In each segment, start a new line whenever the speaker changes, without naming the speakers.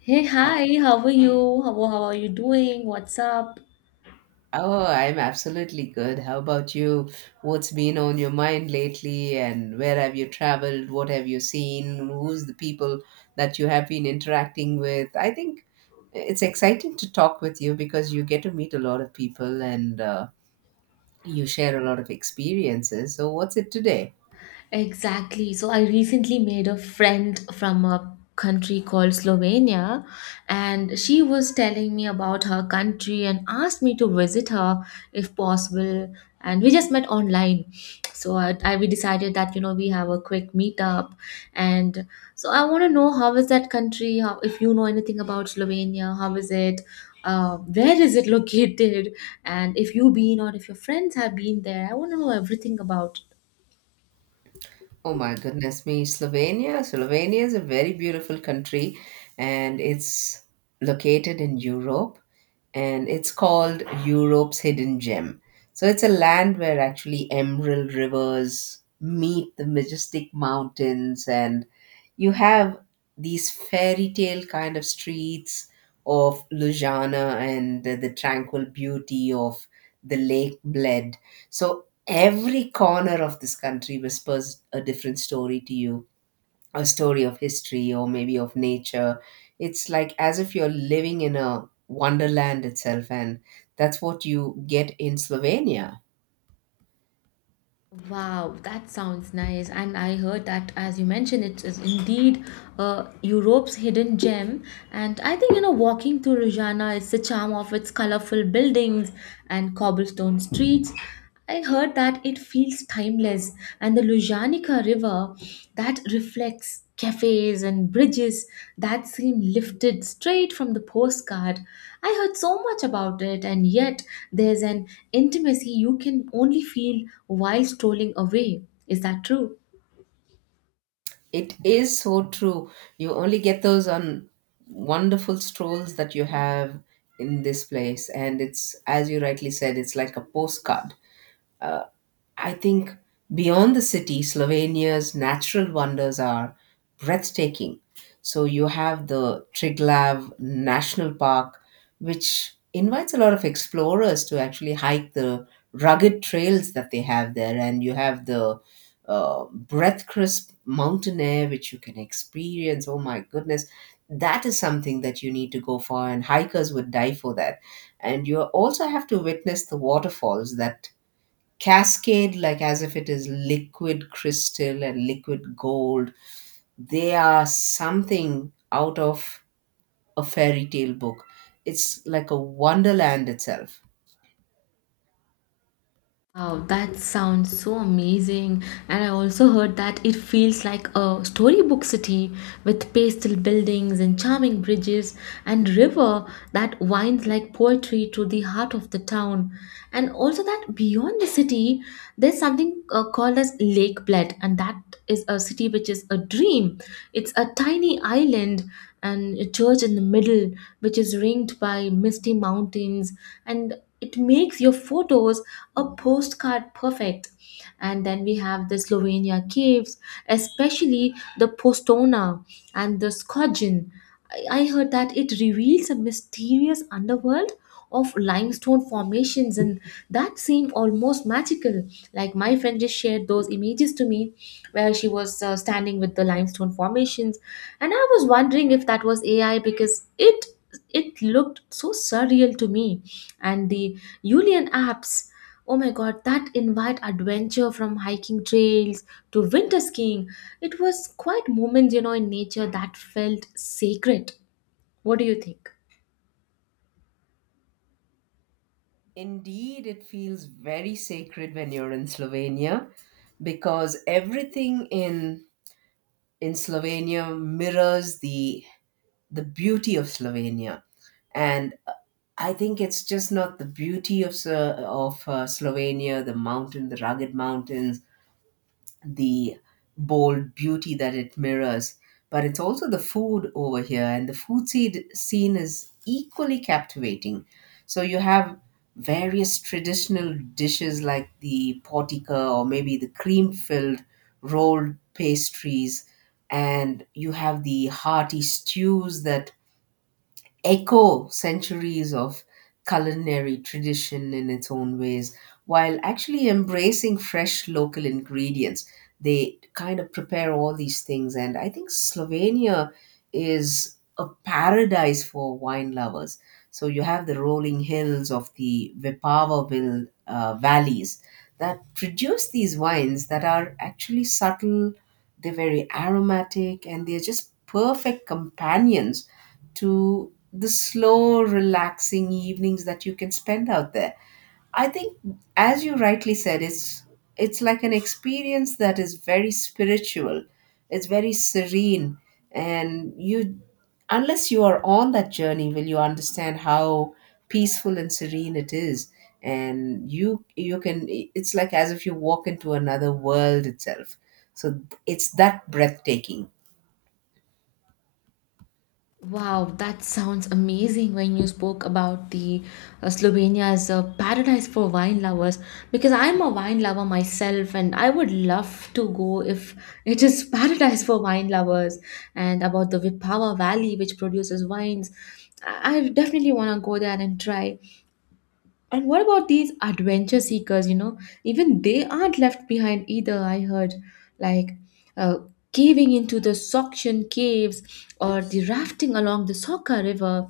Hey, hi, how are you? How are you doing? What's up?
Oh, I'm absolutely good. How about you? What's been on your mind lately, and where have you traveled? What have you seen? Who's the people that you have been interacting with? I think it's exciting to talk with you because you get to meet a lot of people and you share a lot of experiences. So, what's it today?
Exactly. So I recently made a friend from a country called Slovenia, and she was telling me about her country and asked me to visit her if possible. And we just met online. So I we decided that you know we have a quick meetup, and so I want to know how is that country? How, if you know anything about Slovenia, how is it? Where is it located? And if you been or if your friends have been there, I want to know everything about.
Oh my goodness me, Slovenia. Slovenia is a very beautiful country and it's located in Europe and it's called Europe's hidden gem. So it's a land where actually emerald rivers meet the majestic mountains and you have these fairy tale kind of streets of Ljubljana and the tranquil beauty of the Lake Bled. So every corner of this country whispers a different story to you, a story of history or maybe of nature. It's like as if you're living in a wonderland itself, and that's what you get in Slovenia.
Wow, that sounds nice. And I heard that, as you mentioned, it is indeed Europe's hidden gem. And I think, you know, walking through Rojana is the charm of its colorful buildings and cobblestone streets. I heard that it feels timeless and the Lujanica River that reflects cafes and bridges that seem lifted straight from the postcard. I heard so much about it, and yet there's an intimacy you can only feel while strolling away. Is that true?
It is so true. You only get those on wonderful strolls that you have in this place, and it's, as you rightly said, it's like a postcard. uh, I think beyond the city, Slovenia's natural wonders are breathtaking. So you have the Triglav National Park, which invites a lot of explorers to actually hike the rugged trails that they have there, and you have the breath crisp mountain air which you can experience. Oh my goodness, that is something that you need to go for, and hikers would die for that. And you also have to witness the waterfalls that cascade like as if it is liquid crystal and liquid gold. They are something out of a fairy tale book. It's like a wonderland itself.
Wow, that sounds so amazing. And I also heard that it feels like a storybook city with pastel buildings and charming bridges and river that winds like poetry through the heart of the town. And also that beyond the city, there's something called as Lake Bled, and that is a city which is a dream. It's a tiny island and a church in the middle, which is ringed by misty mountains and it makes your photos a postcard perfect. And then we have the Slovenia caves, especially the Postona and the Skogin. I heard that it reveals a mysterious underworld of limestone formations and that seemed almost magical, like my friend just shared those images to me where she was standing with the limestone formations, and I was wondering if that was AI because it looked so surreal to me. And the Julian apps, oh my god, that invite adventure from hiking trails to winter skiing. It was quite moments, you know, in nature that felt sacred. What do you think?
Indeed, it feels very sacred when you're in Slovenia because everything in Slovenia mirrors the beauty of Slovenia. And I think it's just not the beauty of Slovenia, the mountain, the rugged mountains, the bold beauty that it mirrors, but it's also the food over here, and the food seed scene is equally captivating. So you have various traditional dishes like the portica or maybe the cream filled rolled pastries, and you have the hearty stews that echo centuries of culinary tradition in its own ways while actually embracing fresh local ingredients. They kind of prepare all these things, and I think Slovenia is a paradise for wine lovers. So you have the rolling hills of the Vipavaville valleys that produce these wines that are actually subtle, they're very aromatic, and they're just perfect companions to the slow, relaxing evenings that you can spend out there. I think, as you rightly said, it's like an experience that is very spiritual. It's very serene, and you, unless you are on that journey, will you understand how peaceful and serene it is. And you can. It's like as if you walk into another world itself. So it's that breathtaking.
Wow, that sounds amazing when you spoke about the Slovenia as a paradise for wine lovers, because I'm a wine lover myself and I would love to go if it is paradise for wine lovers, and about the Vipava Valley which produces wines. I definitely want to go there and try. And what about these adventure seekers? You know, even they aren't left behind either. I heard like uh, caving into the Soxian caves or the rafting along the Soka River.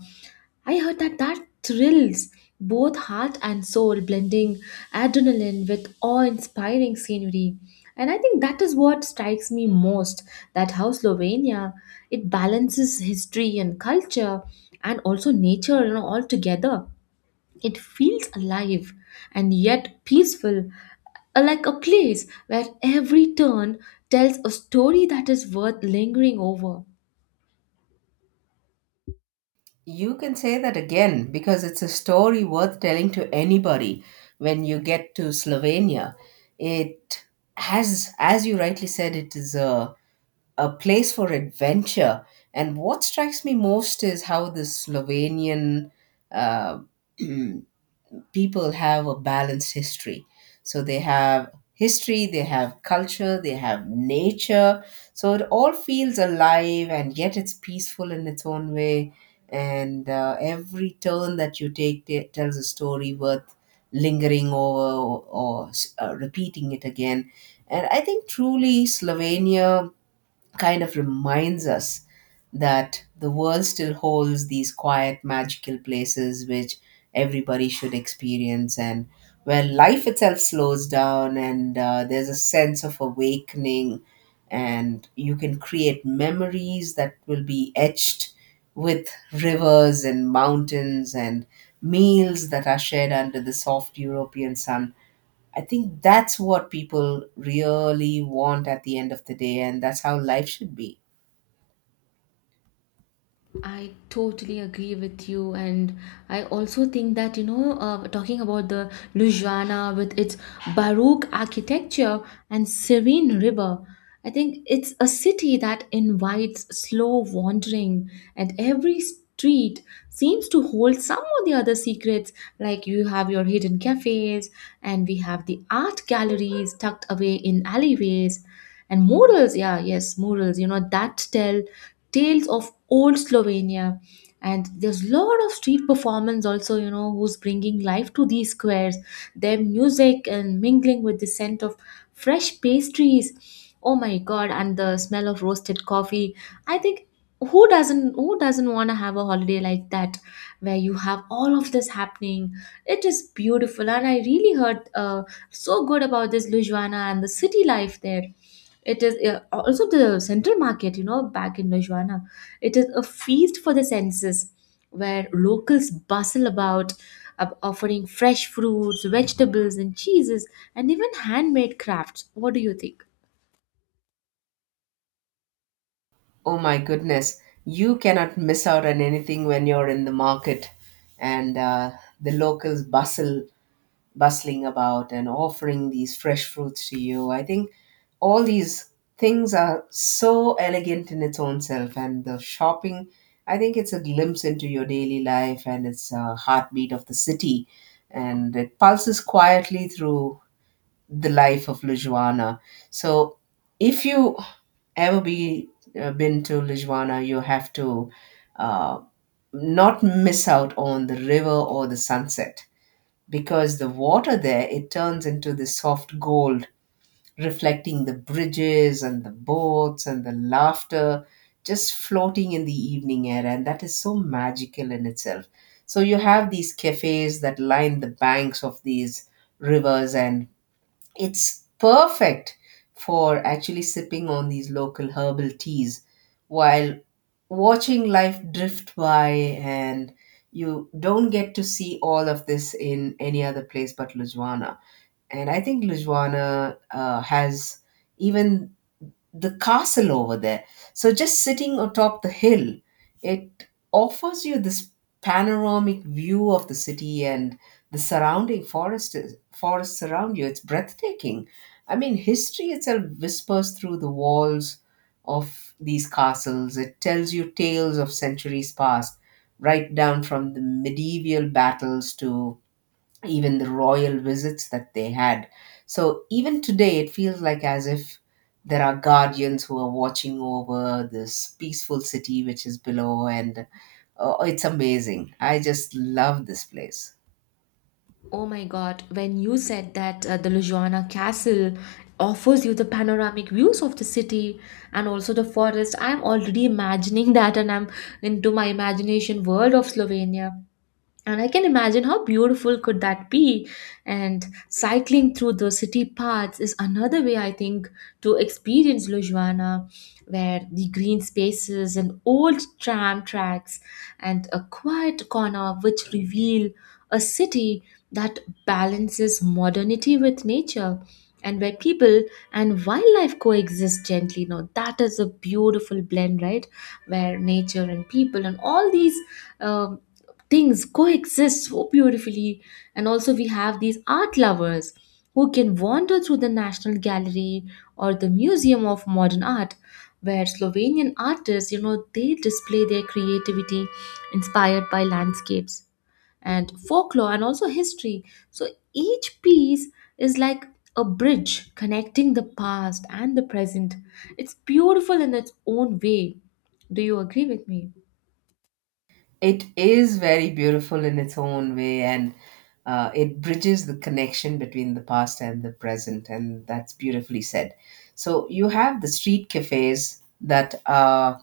I heard that that thrills both heart and soul, blending adrenaline with awe-inspiring scenery. And I think that is what strikes me most, that how Slovenia, it balances history and culture and also nature, you know, all together. It feels alive and yet peaceful, like a place where every turn tells a story that is worth lingering over.
You can say that again because it's a story worth telling to anybody when you get to Slovenia. It has, as you rightly said, it is a place for adventure. And what strikes me most is how the Slovenian uh, people have a balanced history. So they have history, they have culture, they have nature. So it all feels alive and yet it's peaceful in its own way. And every turn that you take tells a story worth lingering over or repeating it again. And I think truly Slovenia kind of reminds us that the world still holds these quiet, magical places which everybody should experience and where life itself slows down, and there's a sense of awakening, and you can create memories that will be etched with rivers and mountains and meals that are shared under the soft European sun. I think that's what people really want at the end of the day, and that's how life should be.
I totally agree with you, and I also think that, you know, talking about the Ljubljana with its Baroque architecture and serene river, I think it's a city that invites slow wandering, and every street seems to hold some or the other secrets. Like you have your hidden cafes, and we have the art galleries tucked away in alleyways, and murals, yeah, yes, murals, you know, that tell tales of old Slovenia. And there's a lot of street performance also, you know, who's bringing life to these squares, their music and mingling with the scent of fresh pastries. Oh my God, and the smell of roasted coffee. I think who doesn't want to have a holiday like that where you have all of this happening. It is beautiful and I really heard so good about this Ljubljana and the city life there. It is, also the central market, you know, back in Najwana. It is a feast for the senses where locals bustle about, offering fresh fruits, vegetables, and cheeses, and even handmade crafts. What do you think?
Oh my goodness, you cannot miss out on anything when you're in the market, and the locals bustle, bustling about and offering these fresh fruits to you. I think all these things are so elegant in its own self, and the shopping, I think it's a glimpse into your daily life and it's a heartbeat of the city, and it pulses quietly through the life of Lujuana. So if you ever be been to Lujuana, you have to uh, not miss out on the river or the sunset because the water there, it turns into this soft gold, reflecting the bridges and the boats and the laughter just floating in the evening air, and that is so magical in itself. So you have these cafes that line the banks of these rivers, and it's perfect for actually sipping on these local herbal teas while watching life drift by, and you don't get to see all of this in any other place but Lujwana. And I think Lujwana has even the castle over there. So just sitting atop the hill, it offers you this panoramic view of the city and the surrounding forest forests around you. It's breathtaking. I mean, history itself whispers through the walls of these castles. It tells you tales of centuries past, right down from the medieval battles to even the royal visits that they had. So even today, it feels like as if there are guardians who are watching over this peaceful city which is below, and it's amazing. I just love this place.
Oh my God, when you said that the Lujuana Castle offers you the panoramic views of the city and also the forest, I'm already imagining that and I'm into my imagination world of Slovenia. And I can imagine how beautiful could that be. And cycling through the city paths is another way, I think, to experience Lujwana, where the green spaces and old tram tracks and a quiet corner which reveal a city that balances modernity with nature, and where people and wildlife coexist gently. Now that is a beautiful blend, right, where nature and people and all these um, things coexist so beautifully. And also we have these art lovers who can wander through the national gallery or the museum of modern art, where Slovenian artists, you know, they display their creativity inspired by landscapes and folklore and also history. So each piece is like a bridge connecting the past and the present. It's beautiful in its own way. Do you agree with me?
It is very beautiful in its own way, and it bridges the connection between the past and the present, and that's beautifully said. So you have the street cafes that are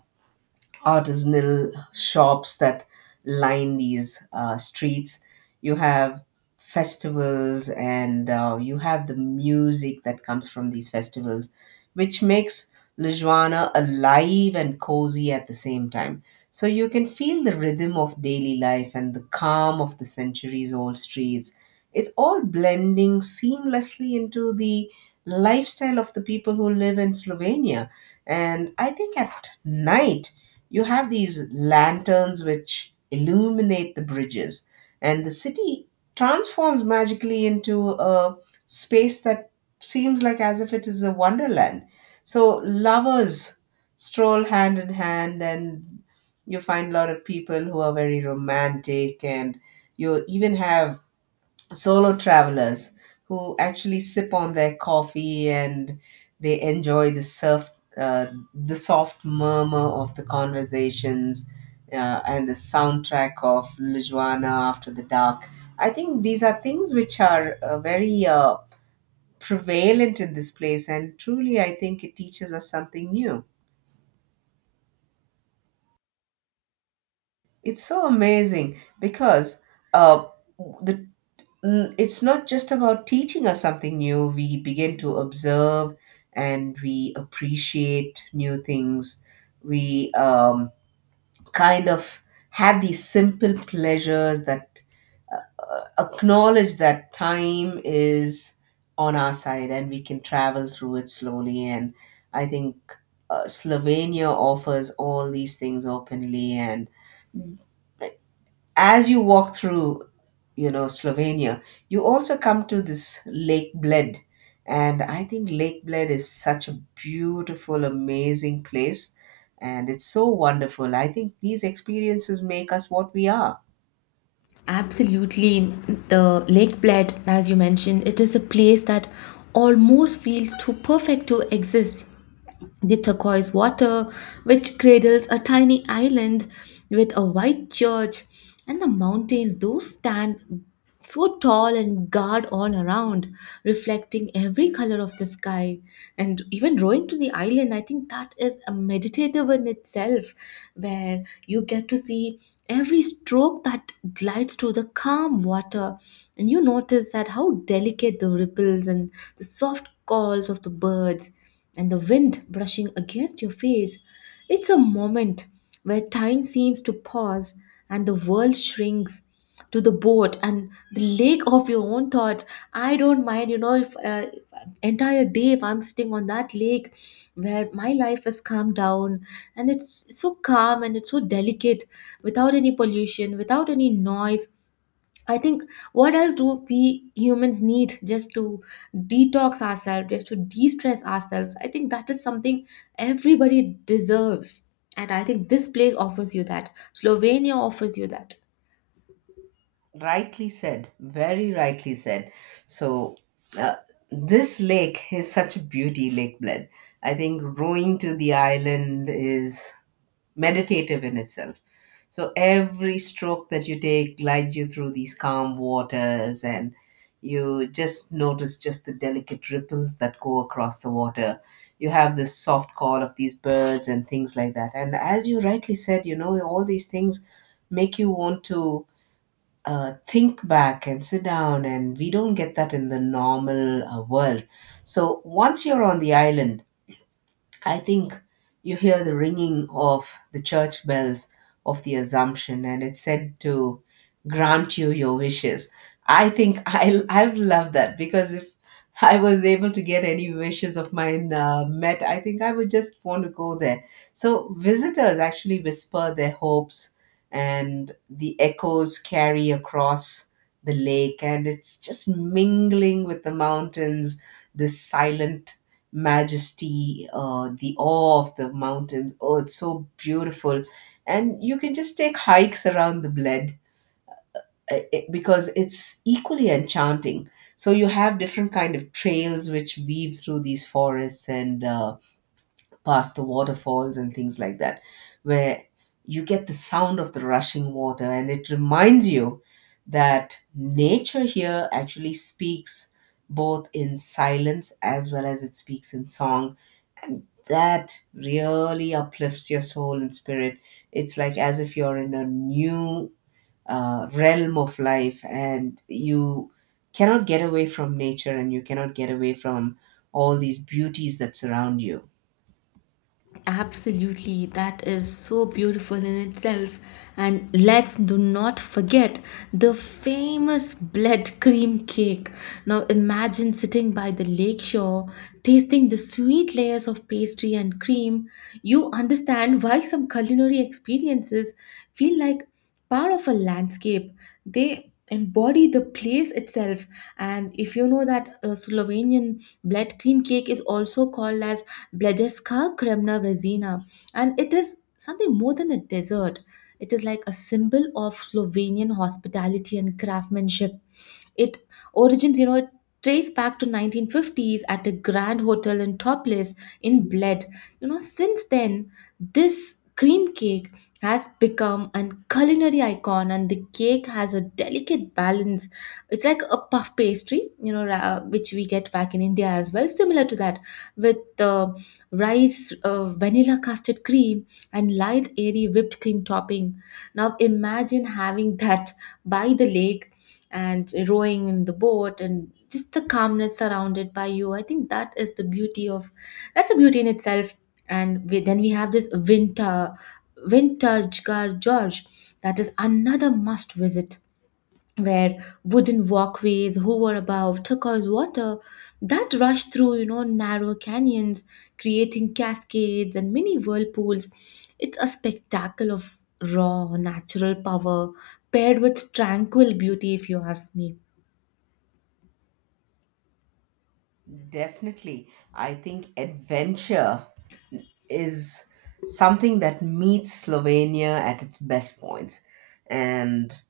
artisanal shops that line these streets. You have festivals, and you have the music that comes from these festivals, which makes Lijuana alive and cozy at the same time. So you can feel the rhythm of daily life and the calm of the centuries old streets. It's all blending seamlessly into the lifestyle of the people who live in Slovenia. And I think at night, you have these lanterns which illuminate the bridges, and the city transforms magically into a space that seems like as if it is a wonderland. So lovers stroll hand in hand, and you find a lot of people who are very romantic, and you even have solo travelers who actually sip on their coffee and they enjoy the surf, uh, the soft murmur of the conversations, and the soundtrack of Lujuana after the dark. I think these are things which are very prevalent in this place, and truly, I think it teaches us something new. It's so amazing because uh, the it's not just about teaching us something new. We begin to observe and we appreciate new things. We kind of have these simple pleasures that acknowledge that time is on our side and we can travel through it slowly. And I think Slovenia offers all these things openly, and as you walk through, you know, Slovenia, you also come to this Lake Bled. And I think Lake Bled is such a beautiful, amazing place. And it's so wonderful. I think these experiences make us what we are.
Absolutely. The Lake Bled, as you mentioned, it is a place that almost feels too perfect to exist. The turquoise water, which cradles a tiny island with a white church, and the mountains, those stand so tall and guard all around, reflecting every color of the sky. And even rowing to the island, I think that is a meditative in itself, where you get to see every stroke that glides through the calm water, and you notice that how delicate the ripples and the soft calls of the birds and the wind brushing against your face. It's a moment where time seems to pause and the world shrinks to the boat and the lake of your own thoughts. I don't mind, you know, if entire day if I'm sitting on that lake where my life has calmed down and it's so calm and it's so delicate, without any pollution, without any noise. I think what else do we humans need just to detox ourselves, just to de stress ourselves? I think that is something everybody deserves. And I think this place offers you that. Slovenia offers you that.
Rightly said, very rightly said. So, uh, this lake is such a beauty, Lake Bled. I think rowing to the island is meditative in itself. So every stroke that you take glides you through these calm waters, and you just notice just the delicate ripples that go across the water. You have this soft call of these birds and things like that. And as you rightly said, you know, all these things make you want to think back and sit down, and we don't get that in the normal world. So once you're on the island, I think you hear the ringing of the church bells of the Assumption, and it's said to grant you your wishes. I think I love that because if I was able to get any wishes of mine met, I think I would just want to go there. So visitors actually whisper their hopes, and the echoes carry across the lake, and it's just mingling with the mountains, this silent majesty, the awe of the mountains. Oh, it's so beautiful. And you can just take hikes around the Bled because it's equally enchanting. So you have different kind of trails which weave through these forests and past the waterfalls and things like that, where you get the sound of the rushing water, and it reminds you that nature here actually speaks both in silence as well as it speaks in song, and that really uplifts your soul and spirit. It's like as if you're in a new realm of life, and you cannot get away from nature, and you cannot get away from all these beauties that surround you.
Absolutely, that is so beautiful in itself. And let's do not forget the famous blood cream cake. Now imagine sitting by the lake shore, tasting the sweet layers of pastry and cream. You understand why some culinary experiences feel like part of a landscape, they embody the place itself. And if you know that Slovenian blood cream cake is also called as blajeska kremna rezina, and it is something more than a dessert, it is like a symbol of Slovenian hospitality and craftsmanship. It origins, you know, it traced back to 1950s at a grand hotel in Toplice in Bled. You know, since then, this cream cake has become a culinary icon, and the cake has a delicate balance. It's like a puff pastry, you know, which we get back in India as well, similar to that, with rice, vanilla custard cream and light airy whipped cream topping. Now imagine having that by the lake and rowing in the boat and just the calmness surrounded by you. I think that is the beauty of, that's a beauty in itself. And then we have this winter Vintage Car George, that is another must visit, where wooden walkways hover above turquoise water that rush through, you know, narrow canyons, creating cascades and mini whirlpools. It's a spectacle of raw natural power paired with tranquil beauty, if you ask me.
Definitely, I think adventure is something that meets Slovenia at its best points, and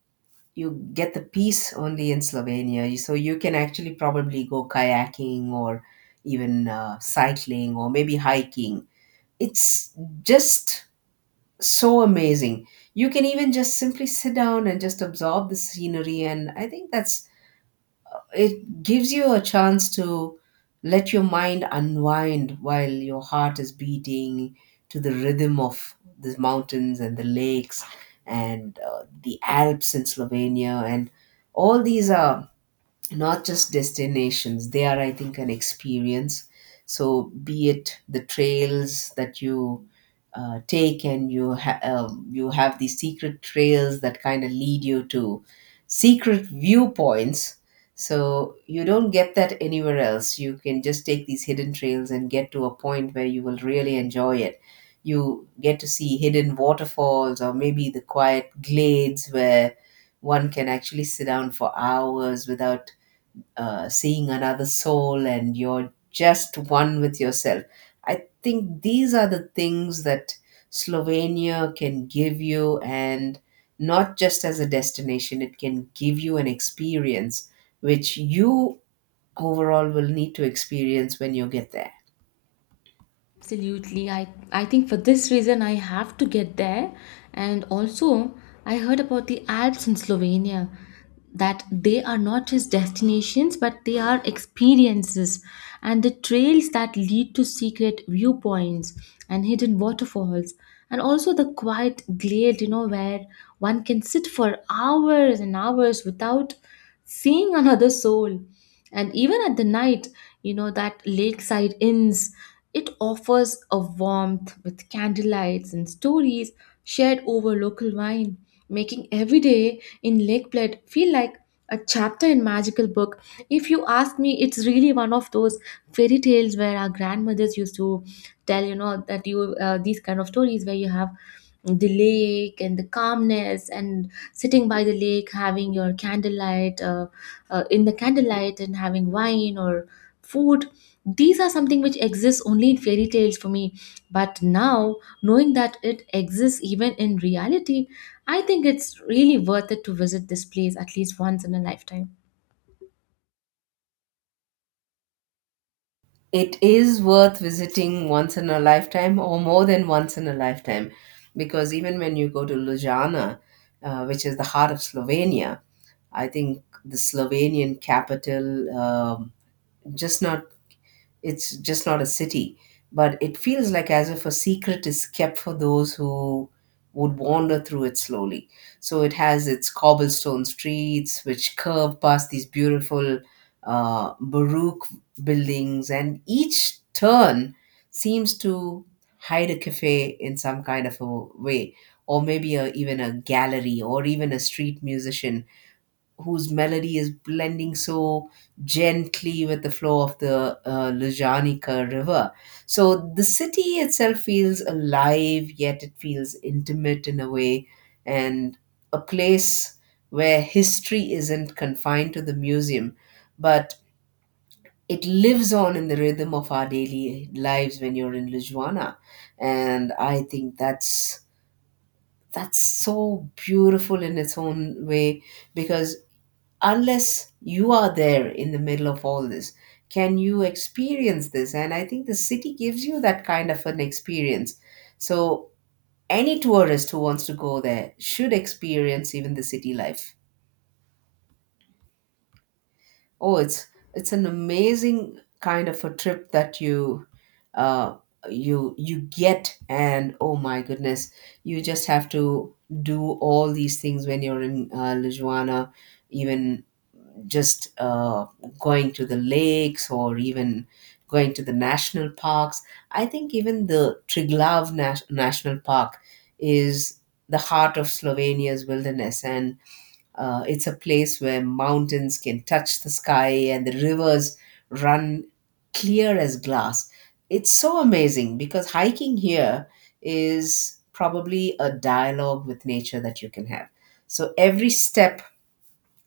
you get the peace only in Slovenia. So you can actually probably go kayaking or even cycling or maybe hiking. It's just so amazing. You can even just simply sit down and just absorb the scenery. And I think that's it gives you a chance to let your mind unwind while your heart is beating to the rhythm of the mountains and the lakes and the Alps in Slovenia, and all these are not just destinations, they are, I think, an experience. So be it the trails that you take, and you you have these secret trails that kind of lead you to secret viewpoints. So you don't get that anywhere else. You can just take these hidden trails and get to a point where you will really enjoy it. You get to see hidden waterfalls or maybe the quiet glades where one can actually sit down for hours without seeing another soul, and you're just one with yourself. I think these are the things that Slovenia can give you, and not just as a destination, it can give you an experience which you overall will need to experience when you get there.
Absolutely. I think for this reason, I have to get there. And also, I heard about the Alps in Slovenia that they are not just destinations, but they are experiences. And the trails that lead to secret viewpoints and hidden waterfalls. And also the quiet glade, you know, where one can sit for hours and hours without seeing another soul. And even at the night, you know, that lakeside inns, it offers a warmth with candlelights and stories shared over local wine, making every day in Lake Bled feel like a chapter in magical book. If you ask me, it's really one of those fairy tales where our grandmothers used to tell, you know, that you these kind of stories where you have the lake and the calmness and sitting by the lake, having your candlelight in the candlelight and having wine or food. These are something which exists only in fairy tales for me. But now, knowing that it exists even in reality, I think it's really worth it to visit this place at least once in a lifetime.
It is worth visiting once in a lifetime or more than once in a lifetime, because even when you go to Ljubljana, which is the heart of Slovenia, I think the Slovenian capital, just not it's just not a city, but it feels like as if a secret is kept for those who would wander through it slowly. So it has its cobblestone streets which curve past these beautiful baroque buildings, and each turn seems to hide a cafe in some kind of a way, or maybe a, even a gallery, or even a street musician whose melody is blending so gently with the flow of the Lujanica River. So the city itself feels alive, yet it feels intimate in a way, and a place where history isn't confined to the museum, but it lives on in the rhythm of our daily lives when you're in Lujwana. And I think that's so beautiful in its own way, because unless you are there in the middle of all this, can you experience this? And I think the city gives you that kind of an experience. So any tourist who wants to go there should experience even the city life. Oh, it's an amazing kind of a trip that you uh you get, and oh my goodness, you just have to do all these things when you're in Lijuana. Even just going to the lakes or even going to the national parks. I think even the National Park is the heart of Slovenia's wilderness, and it's a place where mountains can touch the sky and the rivers run clear as glass. It's so amazing because hiking here is probably a dialogue with nature that you can have. So every step,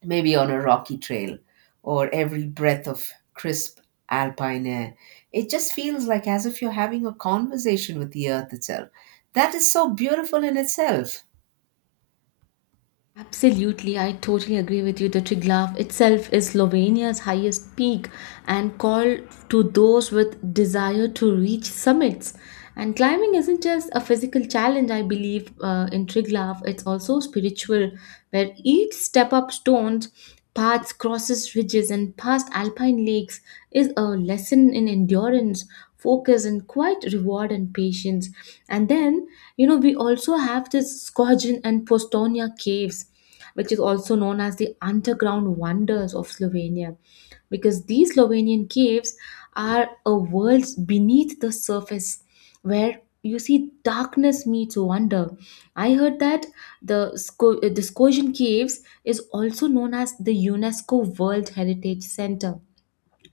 maybe on a rocky trail, or every breath of crisp alpine air, it just feels like as if you're having a conversation with the earth itself. That is so beautiful in itself.
Absolutely, I totally agree with you. The Triglav itself is Slovenia's highest peak and called to those with desire to reach summits. And climbing isn't just a physical challenge, I believe, in Triglav, it's also spiritual, where each step up stones, paths, crosses ridges, and past alpine lakes is a lesson in endurance, focus and quiet reward and patience. And then, you know, we also have this Skogin and Postonia caves, which is also known as the underground wonders of Slovenia, because these Slovenian caves are a world beneath the surface where you see darkness meets wonder. I heard that the the Skogin Caves is also known as the UNESCO World Heritage Center,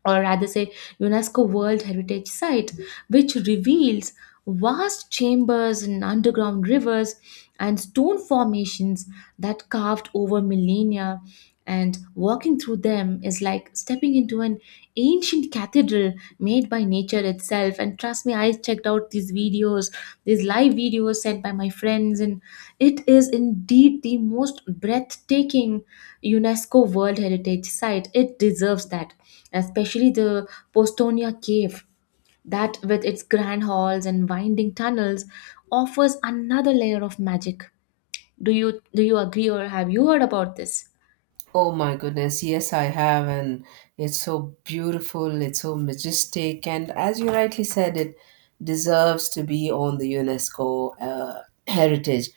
or rather say UNESCO World Heritage Site, which reveals vast chambers and underground rivers and stone formations that carved over millennia, and walking through them is like stepping into an ancient cathedral made by nature itself. And trust me, I checked out these videos, these live videos sent by my friends, and it is indeed the most breathtaking UNESCO world heritage site. It deserves that, especially the Postonia cave, that with its grand halls and winding tunnels offers another layer of magic. Do you agree or have you heard about this?
Oh my goodness, yes, I have, and it's so beautiful, it's so majestic, and as you rightly said, it deserves to be on the UNESCO heritage.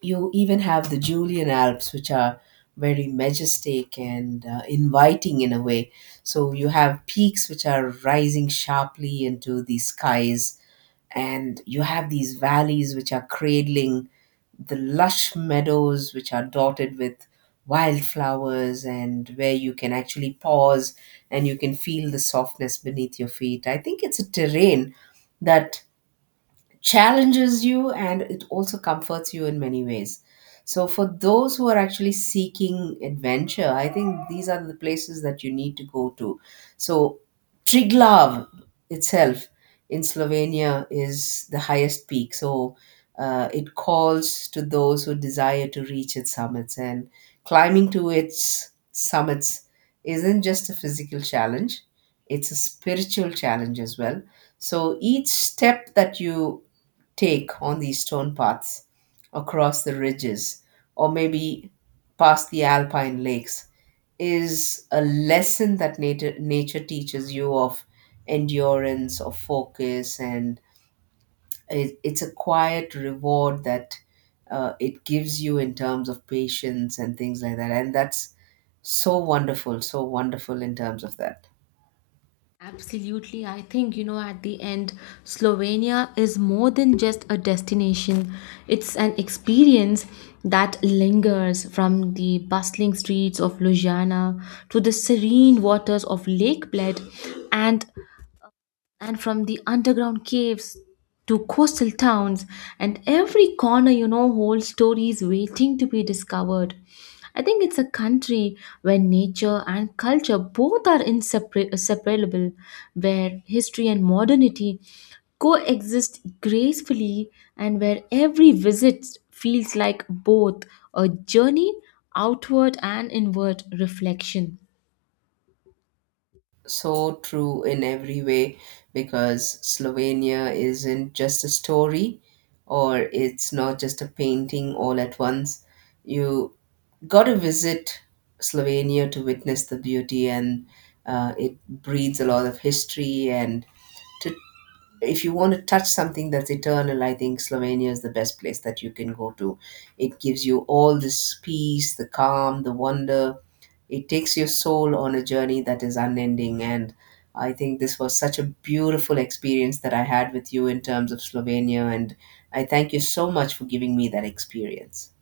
You even have the Julian Alps, which are very majestic and inviting in a way. So you have peaks which are rising sharply into the skies, and you have these valleys which are cradling the lush meadows which are dotted with wildflowers, and where you can actually pause and you can feel the softness beneath your feet. I think it's a terrain that challenges you, and it also comforts you in many ways. So, for those who are actually seeking adventure, I think these are the places that you need to go to. So, Triglav itself in Slovenia is the highest peak. So, it calls to those who desire to reach its summits, and climbing to its summits isn't just a physical challenge, it's a spiritual challenge as well. So, each step that you take on these stone paths across the ridges, or maybe past the alpine lakes, is a lesson that nature teaches you of endurance, of focus, and it's a quiet reward that it gives you in terms of patience and things like that. And that's so wonderful in terms of that.
Absolutely. I think, you know, at the end, Slovenia is more than just a destination. It's an experience that lingers, from the bustling streets of Ljubljana to the serene waters of Lake Bled, and from the underground caves to coastal towns, and every corner, you know, holds stories waiting to be discovered. I think it's a country where nature and culture both are inseparable, where history and modernity coexist gracefully, and where every visit feels like both a journey outward and inward reflection.
So true in every way, because Slovenia isn't just a story, or it's not just a painting all at once. You got to visit Slovenia to witness the beauty, and it breeds a lot of history, and to if you want to touch something that's eternal, I think Slovenia is the best place that you can go to. It gives you all this peace, the calm, the wonder. It takes your soul on a journey that is unending. And I think this was such a beautiful experience that I had with you in terms of Slovenia. And I thank you so much for giving me that experience.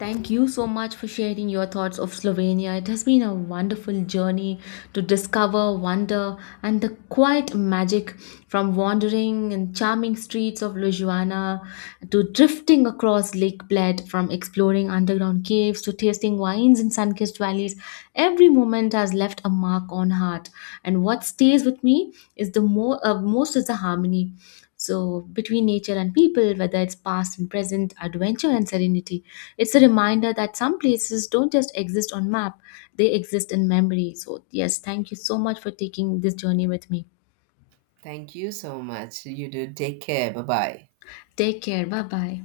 Thank you so much for sharing your thoughts of Slovenia. It has been a wonderful journey to discover wonder and the quiet magic, from wandering in charming streets of Ljubljana to drifting across Lake Bled, from exploring underground caves to tasting wines in sun-kissed valleys. Every moment has left a mark on heart, and what stays with me is the more most is the harmony, so, between nature and people, whether it's past and present, adventure and serenity, it's a reminder that some places don't just exist on map, they exist in memory. So, yes, thank you so much for taking this journey with me.
Thank you so much. You do. Take care. Bye bye.
Take care. Bye bye.